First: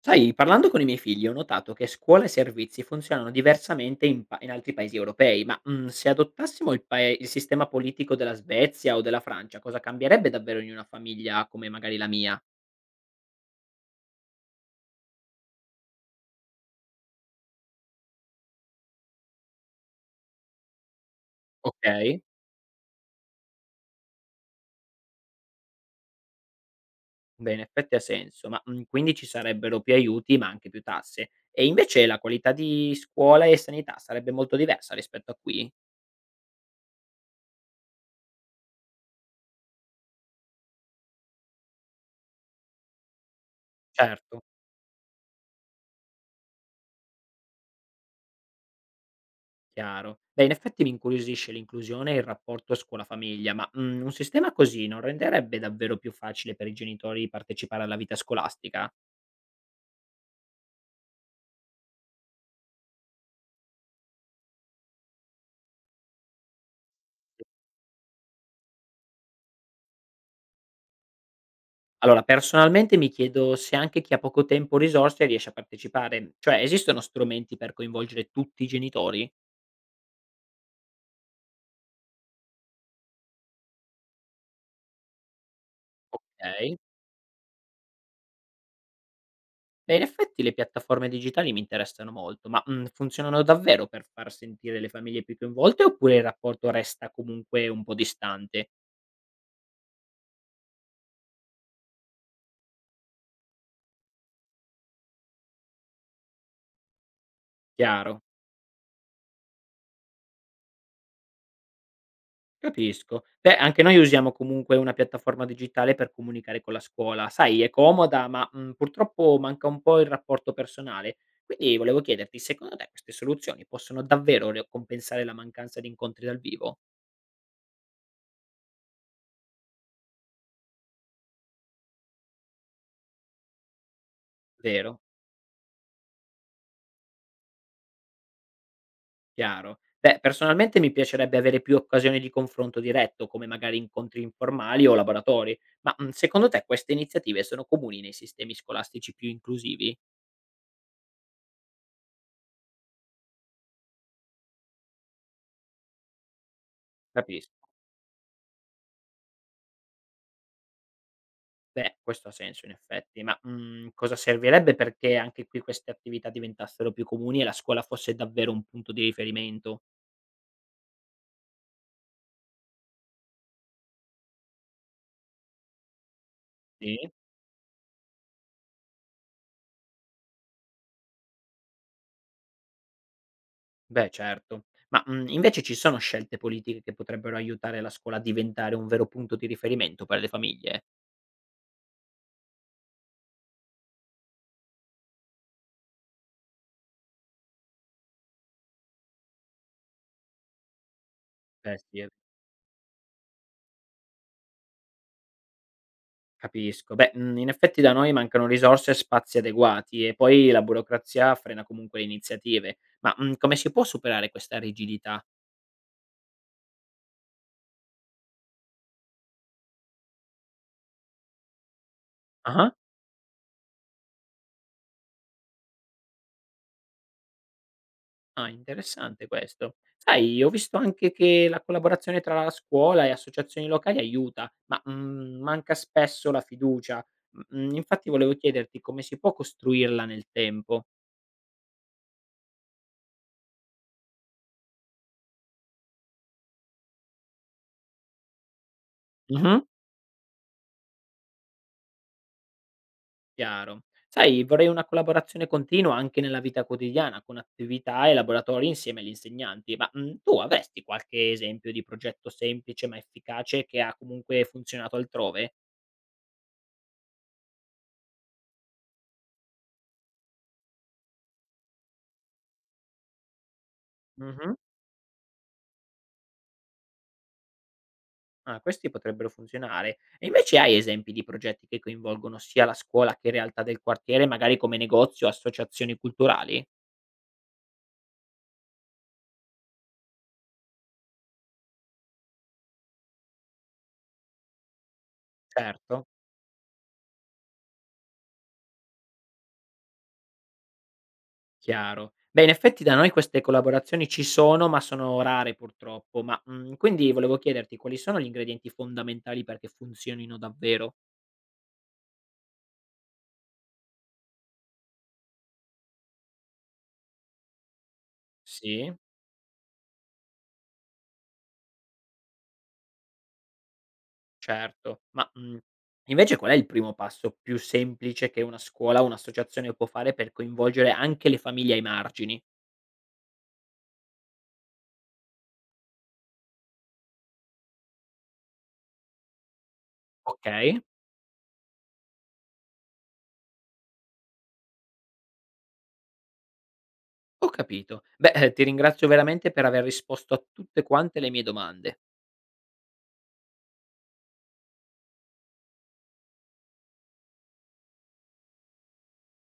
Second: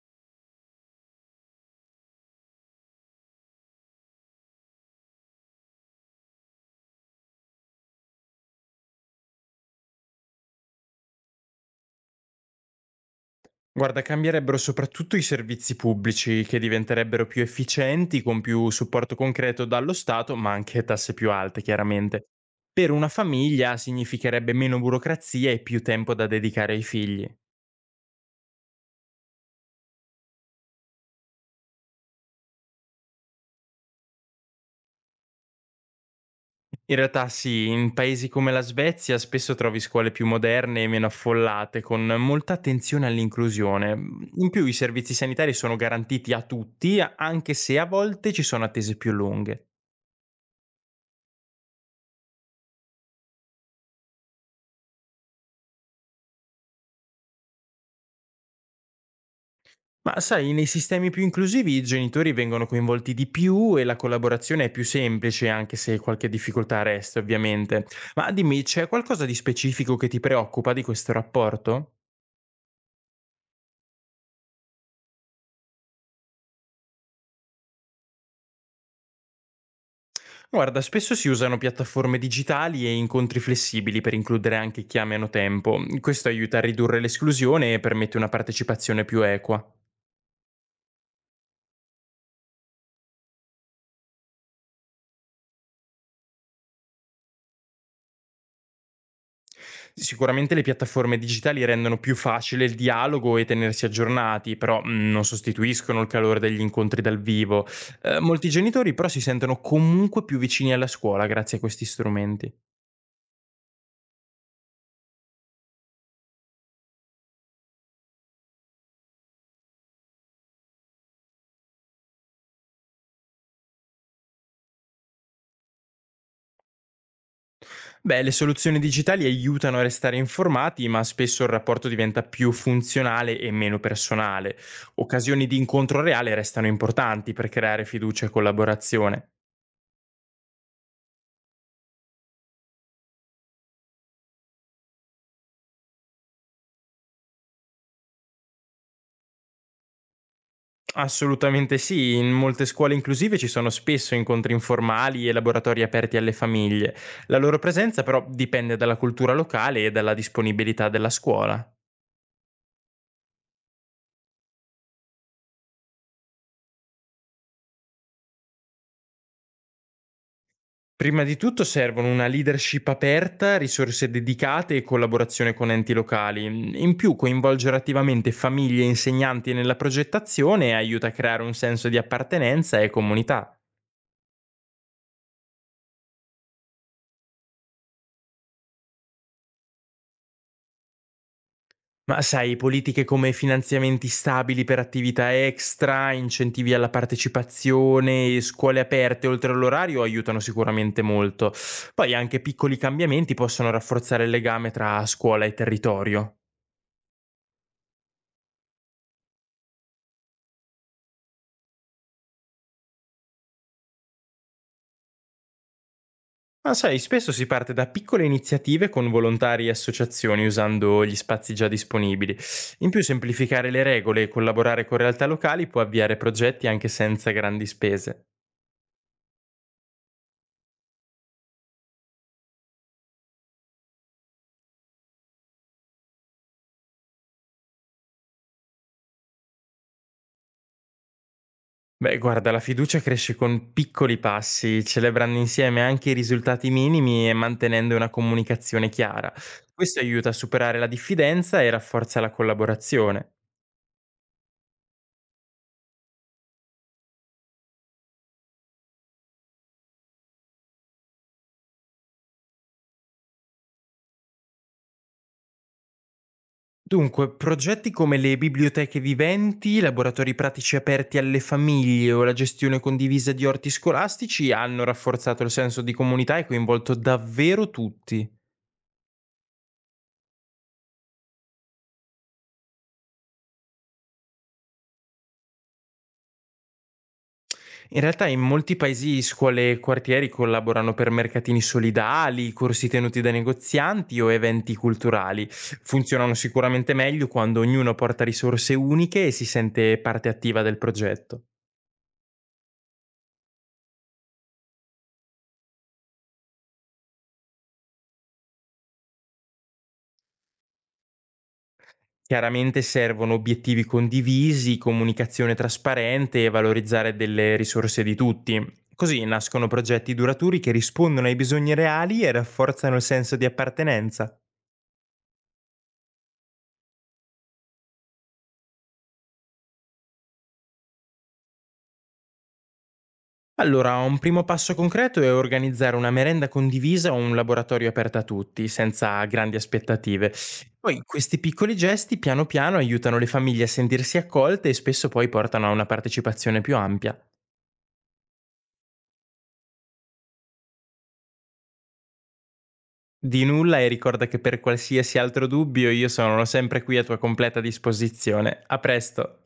Sai, parlando con i miei figli ho notato che scuola e servizi funzionano diversamente in altri paesi europei, ma se adottassimo il sistema politico della Svezia o della Francia, cosa cambierebbe davvero in una famiglia come magari la mia? Guarda, cambierebbero soprattutto i servizi pubblici, che diventerebbero più efficienti, con più supporto concreto dallo Stato, ma anche tasse più alte, Ok, chiaramente. Per una famiglia significherebbe meno burocrazia e più tempo da dedicare ai figli. beh, in effetti ha senso, ma quindi ci sarebbero più aiuti, ma anche più tasse. E invece la qualità di scuola e sanità sarebbe molto diversa rispetto a qui? In realtà sì, in paesi come la Svezia spesso trovi scuole più moderne e meno affollate, con molta attenzione all'inclusione. Certo. In più i servizi sanitari sono garantiti a tutti, anche se a volte ci sono attese più lunghe. Chiaro. Beh, in effetti mi incuriosisce l'inclusione e il rapporto scuola-famiglia, ma un sistema così non renderebbe davvero più facile per i genitori partecipare alla vita scolastica? Ma sai, nei sistemi più inclusivi i genitori vengono coinvolti di più e la collaborazione è più semplice, anche se qualche difficoltà resta, ovviamente. Ma dimmi, c'è qualcosa di specifico che ti preoccupa di questo rapporto? Allora, personalmente mi chiedo se anche chi ha poco tempo o risorse riesce a partecipare, cioè esistono strumenti per coinvolgere tutti i genitori? Guarda, spesso si usano piattaforme digitali e incontri flessibili per includere anche chi ha meno tempo. Questo aiuta a Ok. ridurre l'esclusione e permette una partecipazione più equa. Beh, in effetti le piattaforme digitali mi interessano molto, ma funzionano davvero per far sentire le famiglie più coinvolte oppure il rapporto resta comunque un po' distante? Sicuramente le piattaforme digitali rendono più facile il dialogo e tenersi aggiornati, però non sostituiscono il calore degli incontri dal vivo. Chiaro. Molti genitori però si sentono comunque più vicini alla scuola grazie a questi strumenti. Capisco. Beh, anche noi usiamo comunque una piattaforma digitale per comunicare con la scuola. Sai, è comoda, ma purtroppo manca un po' il rapporto personale. Quindi volevo chiederti, secondo te queste soluzioni possono davvero compensare la mancanza di incontri dal vivo? Beh, le soluzioni digitali aiutano a restare informati, ma spesso il rapporto diventa più funzionale e meno personale. Vero, Occasioni di incontro reale restano importanti per creare fiducia e collaborazione. chiaro. Beh, personalmente mi piacerebbe avere più occasioni di confronto diretto, come magari incontri informali o laboratori, ma secondo te queste iniziative sono comuni nei sistemi scolastici più inclusivi? Assolutamente sì, in molte scuole inclusive ci sono spesso incontri informali e laboratori aperti alle famiglie. La loro Capisco. presenza però dipende dalla cultura locale e dalla disponibilità della scuola. Beh, questo ha senso in effetti, cosa servirebbe perché anche qui queste attività diventassero più comuni e la scuola fosse davvero un punto di riferimento? Prima di tutto servono una leadership aperta, risorse dedicate e collaborazione con enti locali. In Sì. più coinvolgere attivamente famiglie e insegnanti nella progettazione aiuta a creare un senso di appartenenza e comunità. Beh, certo. Invece ci sono scelte politiche che potrebbero aiutare la scuola a diventare un vero punto di riferimento per le famiglie? Ma sai, politiche come finanziamenti stabili per attività extra, incentivi alla partecipazione, e scuole aperte oltre all'orario aiutano sicuramente molto. Beh, sì, è Poi anche piccoli cambiamenti possono rafforzare il legame tra scuola e territorio. Capisco. Beh, in effetti da noi mancano risorse e spazi adeguati e poi la burocrazia frena comunque le iniziative. Come si può superare questa rigidità? Ma sai, spesso si parte da piccole iniziative con volontari e associazioni usando gli spazi già disponibili. Ah-ah. In più semplificare le regole e collaborare con realtà locali può avviare progetti anche senza grandi spese. Ah, interessante questo. Sai, ho visto anche che la collaborazione tra la scuola e associazioni locali aiuta, ma manca spesso la fiducia. Infatti volevo chiederti come si può costruirla nel tempo. Beh, guarda, la fiducia cresce con piccoli passi, celebrando insieme anche i risultati minimi e mantenendo una comunicazione chiara. Mhm. Questo aiuta a superare la diffidenza e rafforza la collaborazione. Chiaro. Sai, vorrei una collaborazione continua anche nella vita quotidiana, con attività e laboratori insieme agli insegnanti. Ma tu avresti qualche esempio di progetto semplice ma efficace che ha comunque funzionato altrove? Dunque, progetti come le biblioteche viventi, laboratori pratici aperti alle famiglie o la gestione condivisa di orti scolastici Mhm. hanno rafforzato il senso di comunità e coinvolto davvero tutti. Ah, questi potrebbero funzionare. E invece hai esempi di progetti che coinvolgono sia la scuola che realtà del quartiere, magari come negozio o associazioni culturali? In realtà in molti paesi scuole e quartieri collaborano per mercatini solidali, corsi tenuti da negozianti o eventi culturali. Certo, Funzionano sicuramente meglio quando ognuno porta risorse uniche e si sente parte attiva del progetto. chiaro. Beh, in effetti da noi queste collaborazioni ci sono, ma sono rare purtroppo. Ma quindi volevo chiederti quali sono gli ingredienti fondamentali perché funzionino davvero? Chiaramente servono obiettivi condivisi, comunicazione trasparente e valorizzare delle risorse di tutti. Sì, Così nascono progetti duraturi che rispondono ai bisogni reali e rafforzano il senso di appartenenza. certo. Invece qual è il primo passo più semplice che una scuola o un'associazione può fare per coinvolgere anche le famiglie ai margini? Allora, un primo passo concreto è organizzare una merenda condivisa o un laboratorio aperto a tutti, senza grandi aspettative. Ok. Poi questi piccoli gesti piano piano aiutano le famiglie a sentirsi accolte e spesso poi portano a una partecipazione più ampia. Ho capito. Beh, ti ringrazio veramente per aver risposto a tutte quante le mie domande. Di nulla e ricorda che per qualsiasi altro dubbio io sono sempre qui a tua completa disposizione. A presto!